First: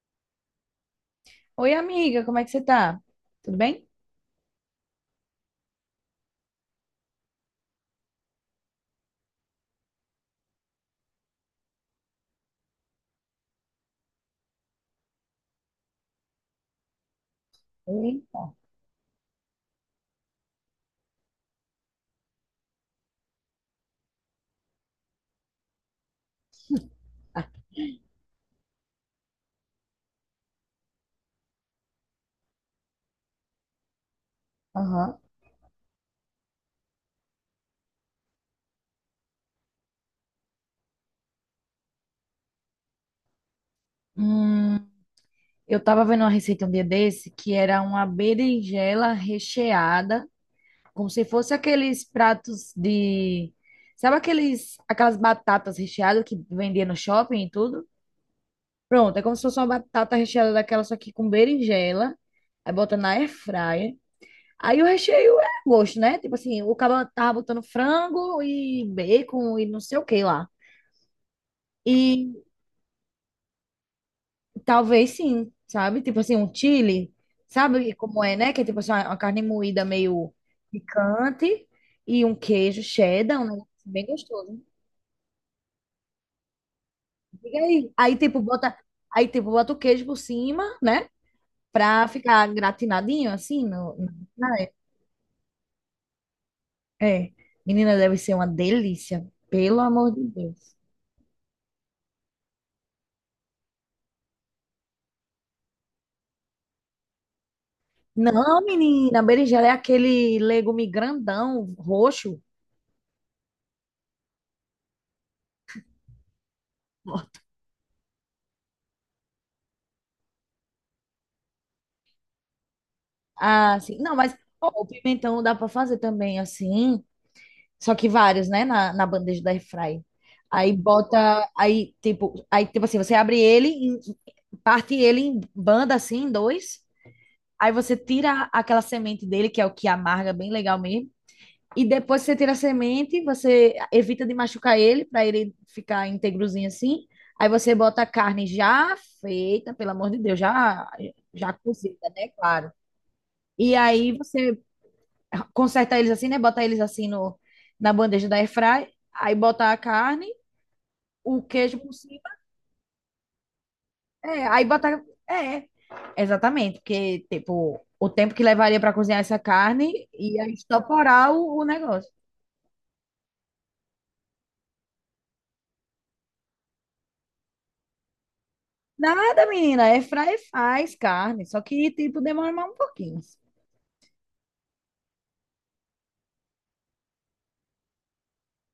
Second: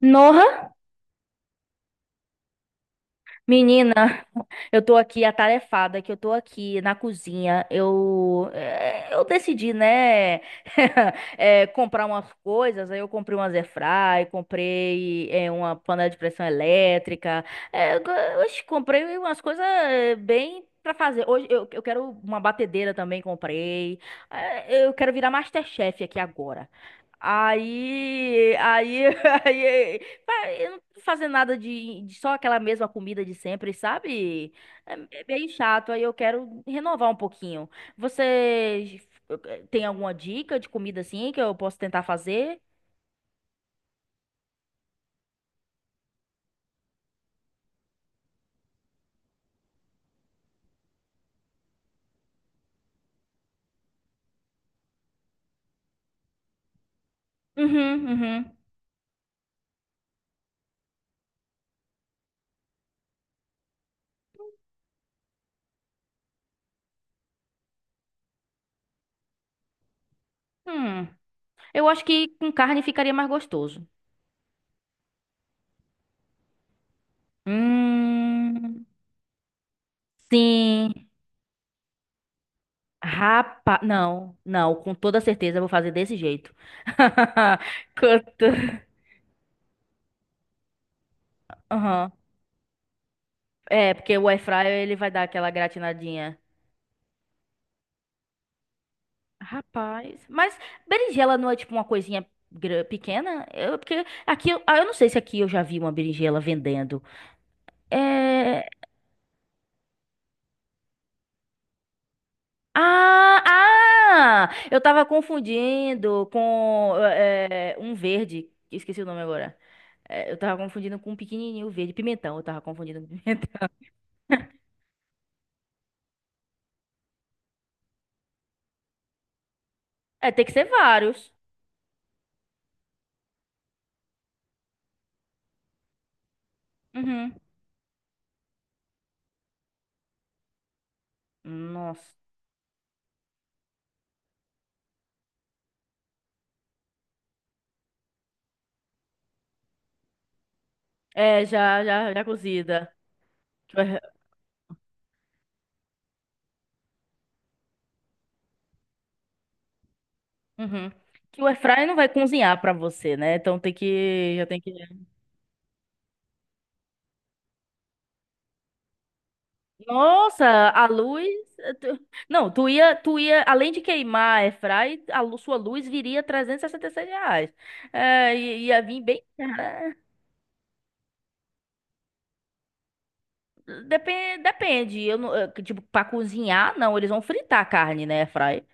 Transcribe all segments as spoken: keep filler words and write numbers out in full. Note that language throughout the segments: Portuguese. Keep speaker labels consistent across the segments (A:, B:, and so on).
A: Nossa,
B: Oi, amiga, como é que você tá? Tudo bem?
A: menina, eu tô aqui atarefada, que eu tô aqui na cozinha. Eu, eh, eu decidi, né, eh, comprar umas coisas. Aí eu comprei umas airfry, comprei eh, uma panela de pressão elétrica. eh, co-
B: Eita.
A: Oxe, comprei umas coisas eh, bem pra fazer. Hoje eu, eu quero uma batedeira também, comprei. Eh, eu quero virar MasterChef aqui agora.
B: Ah.
A: Aí, aí, aí, eu não tô fazendo nada de de só aquela mesma comida de sempre, sabe?
B: Aham.
A: É é bem chato, aí eu quero renovar um pouquinho. Você, eh, tem alguma dica de comida assim que eu posso tentar fazer?
B: Hum, eu tava vendo uma receita um dia desse que era uma berinjela recheada como se fosse aqueles pratos de, sabe aqueles, aquelas batatas recheadas que vendia no shopping e tudo?
A: Uhum, uhum.
B: Pronto, é como se fosse uma batata recheada daquela, só que com berinjela, aí bota na air fryer. Aí o recheio é a gosto, né? Tipo assim, o cara tava botando frango e bacon e não sei o que lá.
A: Hum, eu acho que
B: E
A: com carne ficaria mais gostoso.
B: talvez sim, sabe? Tipo assim, um chili, sabe como é, né? Que é tipo
A: Hum,
B: assim, uma uma carne moída meio
A: sim.
B: picante e um queijo cheddar, um negócio
A: Rapaz,
B: bem
A: não,
B: gostoso.
A: não, com toda certeza eu vou fazer desse jeito.
B: E aí? Aí,
A: Com
B: tipo,
A: to-
B: bota, aí, tipo, bota o queijo por cima, né? Pra
A: Aham.
B: ficar gratinadinho, assim,
A: É,
B: no, na-
A: porque o air
B: na-
A: fryer ele vai dar aquela gratinadinha.
B: é. Menina, deve ser uma delícia, pelo amor de
A: Rapaz. Mas
B: Deus.
A: berinjela não é tipo uma coisinha gra- pequena? Eu, porque aqui, eu- ah, eu não sei se aqui eu já vi uma berinjela vendendo.
B: Não,
A: É...
B: menina, berinjela é aquele legume grandão, roxo.
A: Ah, ah! Eu tava confundindo com é, um verde. Esqueci o nome agora. É, eu tava confundindo com um pequenininho verde. Pimentão, eu tava confundindo com pimentão.
B: Ah, sim. Não, mas ó, o pimentão dá pra fazer também assim, só que vários, né, na, na bandeja da airfry.
A: É, tem que ser
B: Aí
A: vários.
B: bota, aí tipo, aí tipo assim, você abre ele, em- parte ele em banda assim, em dois.
A: Uhum.
B: Aí você tira aquela semente dele, que é o que amarga bem legal mesmo. E
A: Nossa.
B: depois que você tira a semente, você evita de machucar ele, para ele ficar íntegrozinho assim. Aí você bota a carne já feita, pelo amor de Deus, já,
A: É,
B: já
A: já,
B: cozida,
A: já, já
B: né? Claro.
A: cozida.
B: E
A: Que o air-
B: aí você conserta eles assim, né? Bota eles assim no, na bandeja da airfry. Aí bota a carne,
A: Uhum. Que
B: o
A: o
B: queijo
A: airfryer
B: por
A: não vai
B: cima.
A: cozinhar pra você, né? Então tem que, já
B: É,
A: tem
B: aí
A: que.
B: botar. É, exatamente, porque, tipo, o tempo que levaria para cozinhar essa carne
A: Nossa,
B: ia
A: a luz.
B: estoporar o, o
A: eh, tu-
B: negócio.
A: Não, tu ia, tu ia, além de queimar a airfry, a lu- sua luz viria trezentos e sessenta e seis reais. É, e- ia vir bem.
B: Nada, menina, é fry faz carne, só que, tipo, demora mais um pouquinho.
A: Depende, depende. Eu não, eh, tipo, pra cozinhar, não, eles vão fritar a carne, né, airfry?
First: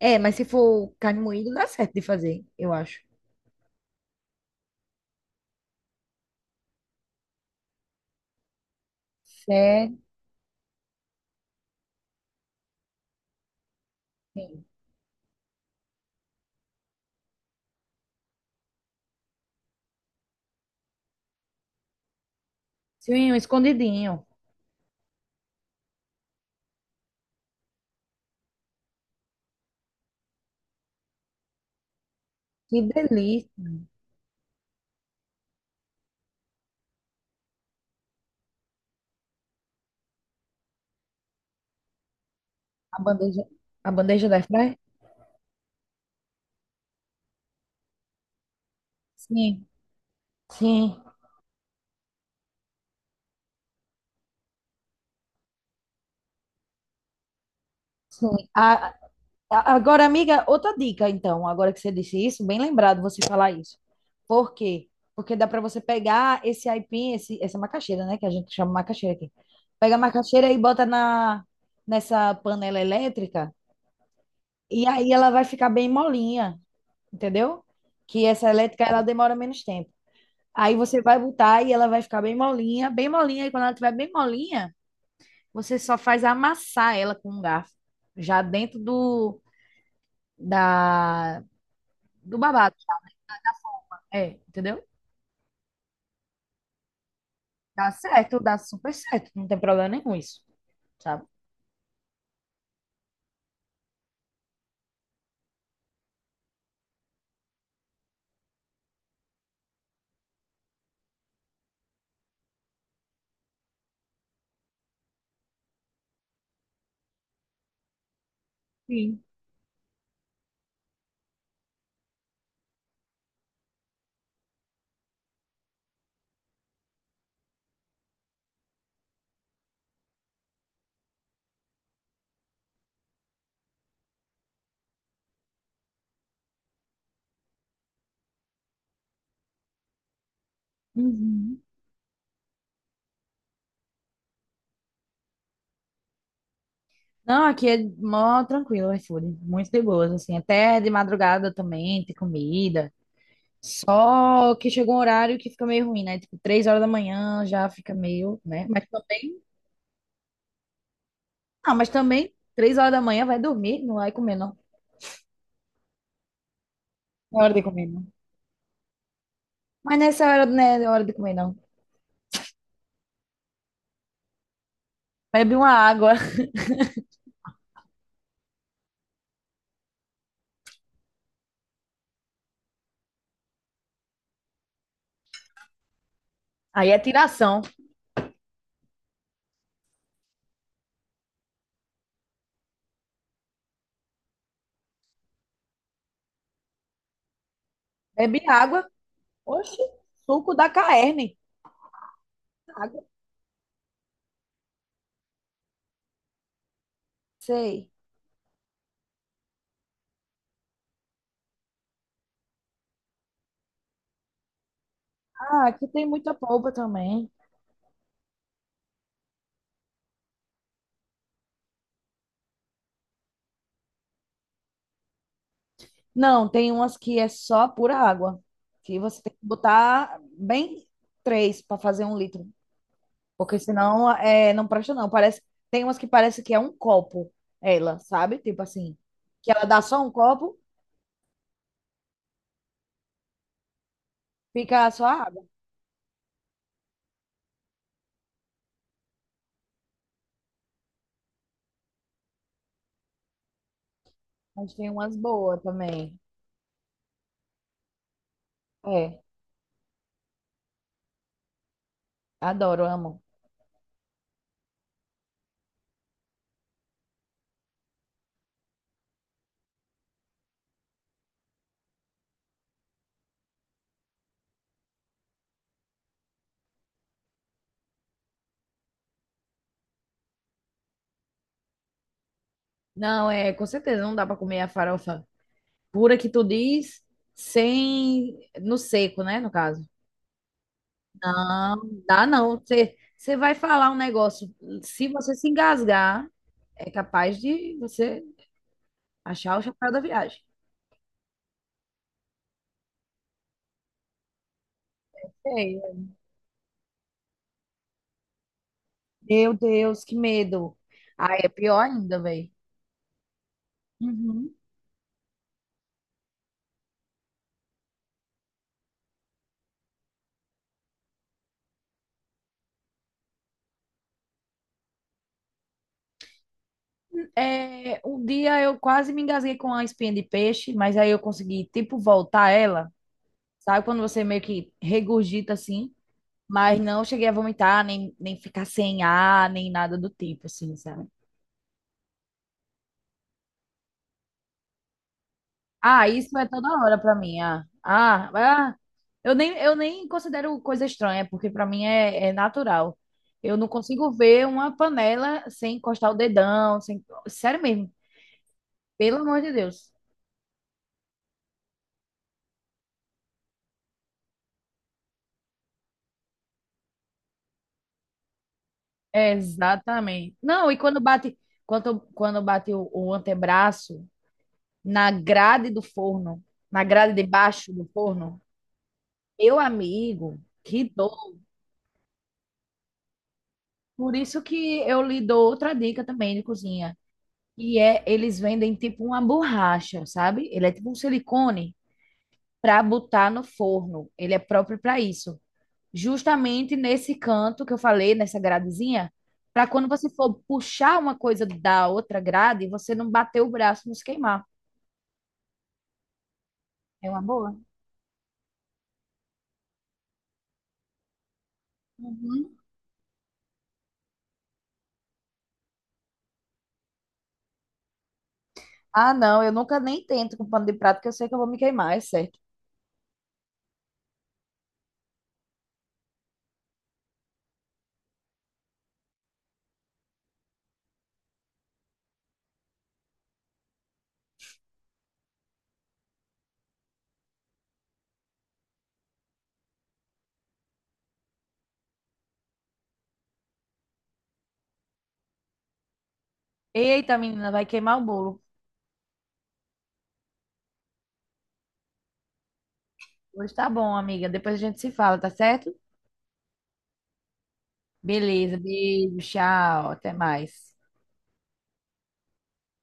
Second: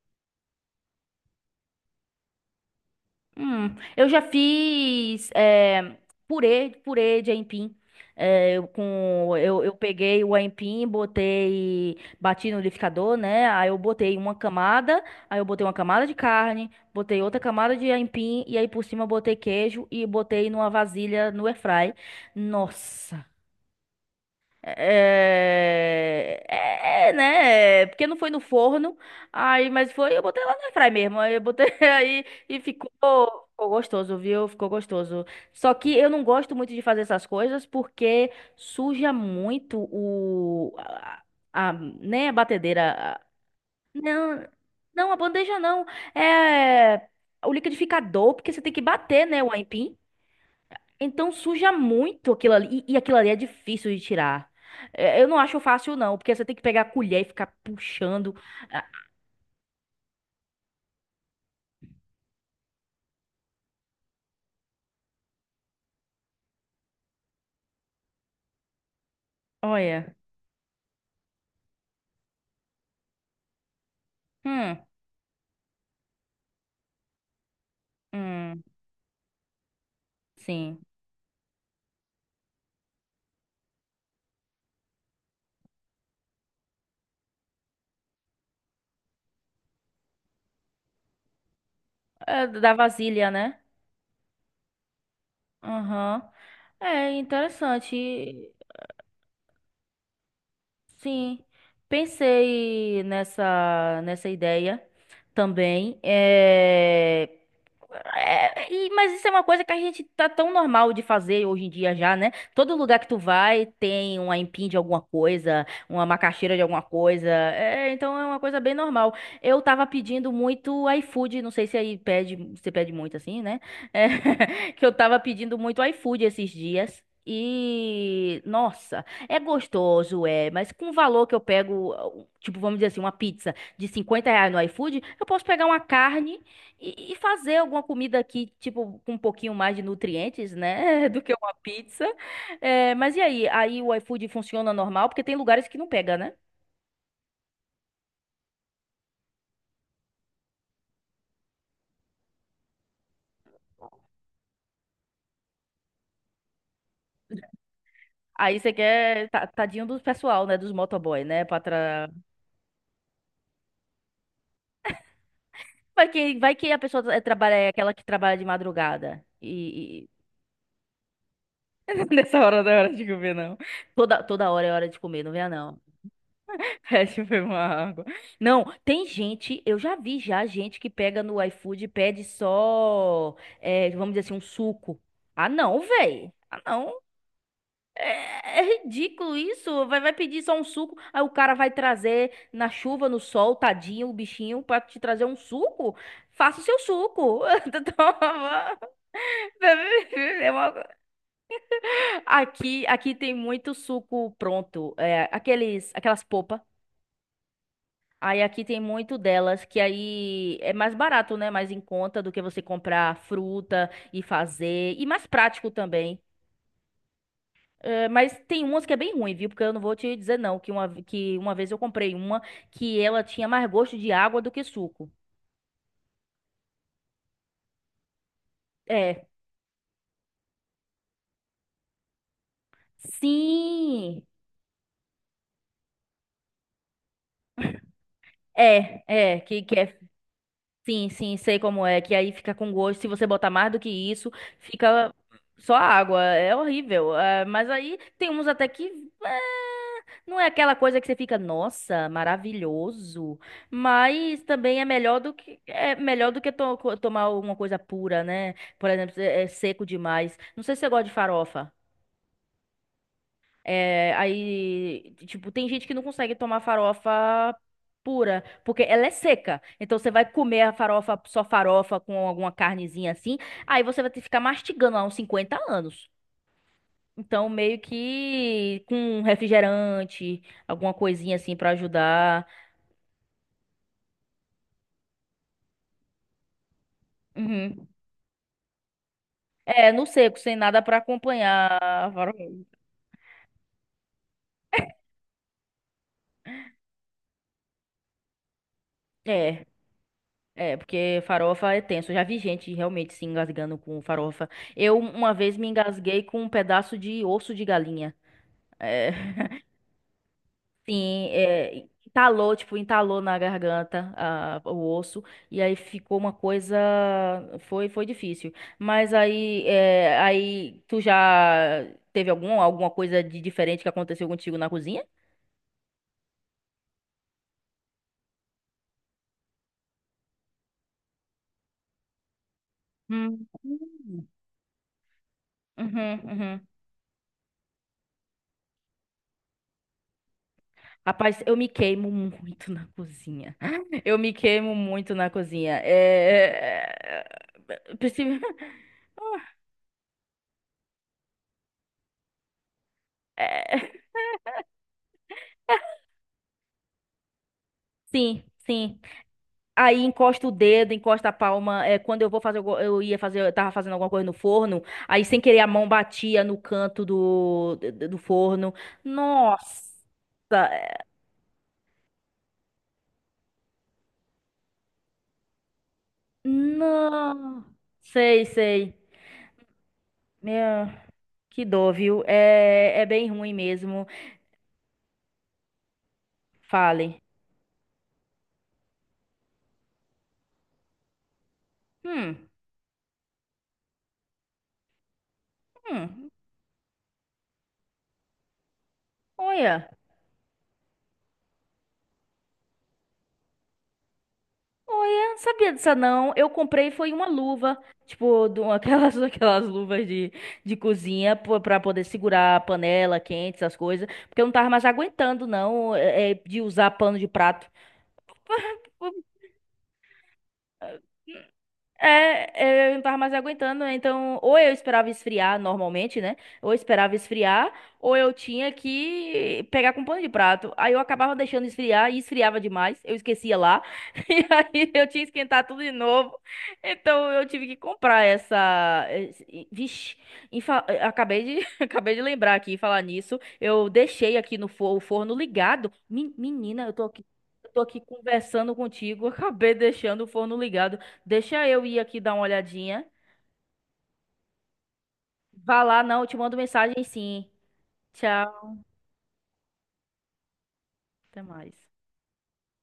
B: É, mas se for carne moída, dá certo de fazer, eu acho.
A: Hum, eu já fiz eh, purê, purê de aipim. Eh, eu, com, eu, eu
B: Certo.
A: peguei o aipim, botei, bati no liquidificador, né? Aí eu botei uma camada, aí eu botei uma camada de carne, botei outra camada de aipim, e aí por cima eu botei queijo e botei numa vasilha no airfry. Nossa!
B: Sim, um escondidinho.
A: É, é, é, né? É, porque não foi no forno, aí, mas foi, eu botei lá na fry mesmo. Aí eu botei aí e
B: Que
A: ficou,
B: delícia.
A: ficou gostoso, viu? Ficou gostoso. Só que eu não gosto muito de fazer essas coisas porque suja muito o a, a- a- né, a
B: A
A: batedeira.
B: bandeja, a bandeja da
A: Não,
B: airfryer?
A: não, a bandeja não. É o liquidificador, porque você tem que bater, né, o
B: Sim,
A: aipim.
B: sim,
A: Então suja muito aquilo ali. E, e aquilo ali é difícil de tirar. É, eu não acho fácil, não, porque você tem que pegar a colher e ficar
B: sim.
A: puxando. Ah,
B: A, A- Agora, amiga, outra dica, então, agora que você disse isso, bem lembrado você falar isso. Por quê? Porque dá para você pegar esse aipim, esse, essa macaxeira, né? Que a gente chama macaxeira aqui. Pega a
A: olha.
B: macaxeira e bota na, nessa panela elétrica,
A: Hum,
B: e aí ela vai ficar bem molinha, entendeu? Que essa
A: hum,
B: elétrica, ela demora menos tempo. Aí
A: sim.
B: você vai botar e ela vai ficar bem molinha, bem molinha, e quando ela estiver bem molinha, você só faz amassar ela com um garfo, já dentro do, da, do
A: É da
B: babado.
A: vasilha, né?
B: É, entendeu?
A: Aham. É
B: Dá certo,
A: interessante.
B: dá super certo, não tem problema nenhum isso, sabe?
A: Sim. Pensei nessa, nessa ideia também. É, É, e- mas isso é uma coisa que a gente tá tão normal de fazer hoje em dia já, né? Todo lugar que tu vai tem uma empim de alguma coisa, uma macaxeira de alguma coisa. É, então é uma coisa bem normal.
B: Sim.
A: Eu tava pedindo muito iFood, não sei se aí pede, você pede muito assim, né? É, que eu tava pedindo muito iFood esses dias. E, nossa, é gostoso, é, mas com o valor que eu pego, tipo, vamos dizer assim, uma pizza de cinquenta reais no iFood, eu posso pegar uma carne e, e fazer alguma comida aqui, tipo, com um pouquinho mais de nutrientes, né? Do que uma
B: Uhum.
A: pizza. É, mas e aí? Aí o iFood funciona normal? Porque tem lugares que não pega, né?
B: Não, aqui é mó tranquilo o iFood, muito de boas, assim, até de madrugada também tem comida. Só que chegou um horário que fica meio ruim, né? Tipo, três horas da manhã já fica meio,
A: Aí
B: né?
A: você
B: Mas
A: quer
B: também,
A: ta- tadinho do pessoal, né? Dos motoboy, né? Pra
B: não, mas
A: tra...
B: também três horas da manhã vai dormir, não vai comer não.
A: Vai que, vai que a pessoa tra-
B: Não é
A: trabalha,
B: hora de
A: é
B: comer
A: aquela que
B: não.
A: trabalha de madrugada.
B: Mas
A: E,
B: nessa hora não é hora de comer não.
A: e... nessa hora não é hora de comer, não. Toda, toda hora é hora de comer, não venha
B: Bebe uma
A: não.
B: água.
A: Pede foi uma água. Não, tem gente, eu já vi já gente que pega no iFood e pede só, é, vamos dizer assim, um suco. Ah, não, véi. Ah,
B: aí
A: não.
B: é tiração.
A: É, é ridículo isso. Vai, vai pedir só um suco, aí o cara vai trazer na chuva, no sol, tadinho, o bichinho, pra te trazer um suco. Faça o seu suco.
B: Bebe
A: Toma.
B: água, oxe,
A: É
B: suco da
A: uma-
B: carne.
A: Aqui, aqui tem muito suco pronto. É, aqueles, aquelas popas.
B: Sei.
A: Aí aqui tem muito delas, que aí é mais barato, né? Mais em conta do que você comprar fruta e fazer. E mais
B: Ah,
A: prático
B: aqui tem
A: também.
B: muita polpa também.
A: É, mas tem umas que é bem ruim, viu? Porque eu não vou te dizer não, que uma, que uma vez eu comprei uma que ela tinha mais gosto de água do que suco.
B: Não, tem umas que é só pura água, que você
A: É.
B: tem que botar bem três para fazer um litro, porque senão
A: Sim!
B: é, não presta não. Parece, tem umas que parece que é um copo, ela, sabe? Tipo assim,
A: É, é,
B: que
A: que,
B: ela
A: que
B: dá
A: é.
B: só um copo,
A: Sim, sim, sei como é, que aí fica com gosto. Se você botar mais do que isso,
B: fica só
A: fica
B: água.
A: só água. É horrível. É, mas aí tem uns até que. É, não é aquela coisa que você fica, nossa, maravilhoso. Mas
B: Mas
A: também é
B: tem umas
A: melhor do que
B: boas
A: é
B: também.
A: melhor do que to- co- tomar alguma coisa pura, né? Por exemplo,
B: É,
A: é, é seco demais. Não sei se você gosta de farofa.
B: adoro, amo.
A: É, aí, tipo, tem gente que não consegue tomar farofa pura, porque ela é seca. Então você vai comer a farofa, só farofa com alguma carnezinha assim, aí você vai ter que ficar mastigando lá uns cinquenta anos. Então, meio que com um refrigerante, alguma coisinha assim pra ajudar.
B: Não, é, com certeza não dá para comer a farofa pura que tu diz,
A: Uhum.
B: sem, no seco, né, no caso.
A: É, no seco, sem nada pra acompanhar
B: Não,
A: a
B: dá
A: farofa.
B: não. Você, você vai falar um negócio. Se você se engasgar, é capaz de você achar o
A: É.
B: chapéu da viagem.
A: É, porque farofa é tenso. Eu já vi gente realmente se engasgando com farofa. Eu uma vez me
B: Sei.
A: engasguei com um pedaço de osso de galinha. É,
B: Meu Deus, que medo.
A: sim,
B: Ah, é pior
A: é,
B: ainda, velho.
A: entalou, tipo, entalou na garganta
B: Uhum.
A: a- o osso. E aí ficou uma coisa. Foi, foi difícil. Mas aí, é, aí tu já teve algum, alguma coisa de diferente que aconteceu contigo na cozinha?
B: É, um dia eu quase me engasguei com a espinha de peixe, mas aí eu consegui, tipo, voltar ela.
A: Hum.
B: Sabe quando você meio que regurgita assim?
A: Uhum, uhum.
B: Mas não cheguei a vomitar, nem, nem ficar sem ar, nem nada do tipo, assim, sabe?
A: Rapaz, eu me queimo muito na cozinha. Eu me queimo muito na cozinha.
B: Ah, isso é toda hora pra
A: É...
B: mim. Ah,
A: é, princi-
B: ah, ah. Eu nem, eu nem considero coisa estranha, porque pra mim é, é natural. Eu não
A: é,
B: consigo ver uma panela sem encostar o dedão, sem... Sério mesmo,
A: sim, sim.
B: pelo amor de Deus.
A: Aí encosta o dedo, encosta a palma. É, quando eu vou fazer, algu- eu ia fazer, eu tava fazendo alguma coisa no forno. Aí sem querer a mão batia no canto do, do do forno.
B: É,
A: Nossa,
B: exatamente. Não, e
A: é,
B: quando bate, quando, quando bate o, o antebraço na grade do forno, na grade de
A: não.
B: baixo do forno,
A: Sei, sei.
B: meu amigo, que
A: Meu,
B: dor.
A: que dor, viu? É, é bem ruim mesmo.
B: Por isso que eu lhe dou outra dica também de cozinha.
A: Fale.
B: E é, eles vendem tipo uma borracha, sabe? Ele é tipo um silicone
A: Hum.
B: para botar no forno. Ele é próprio para isso.
A: Hum,
B: Justamente nesse canto que eu falei, nessa gradezinha, para
A: olha,
B: quando você for puxar uma coisa da outra grade, você não bater o braço e não se queimar.
A: olha, sabia disso não. Eu comprei
B: É
A: foi
B: uma
A: uma
B: boa.
A: luva, tipo, de uma- aquelas, aquelas luvas de, de cozinha pô- pra poder segurar
B: Uhum.
A: a panela quente, essas coisas, porque eu não tava mais aguentando não, é, é, de usar pano de prato.
B: Ah, não, eu nunca nem tento com pano de prato, que eu sei que eu vou me queimar, é certo.
A: É, é, eu não tava mais aguentando, né? Então ou eu esperava esfriar normalmente, né? Ou eu esperava esfriar, ou eu tinha que pegar com um pano de prato. Aí eu acabava deixando esfriar e esfriava demais, eu esquecia lá. E aí eu tinha que esquentar tudo de novo. Então eu tive que comprar essa. esse- Vixe, em fa- eh, acabei de, acabei de lembrar aqui, falar nisso. Eu deixei aqui no forno o forno ligado. Men- Menina, eu tô
B: Eita,
A: aqui,
B: menina, vai
A: eu tô
B: queimar
A: aqui
B: o bolo.
A: conversando contigo, acabei deixando o forno ligado. Deixa eu ir aqui dar uma olhadinha.
B: Pois tá bom, amiga. Depois a gente se fala, tá certo?
A: Vá lá, não, eu te mando mensagem sim.
B: Beleza,
A: Tchau,
B: beijo, tchau, até mais.
A: até mais.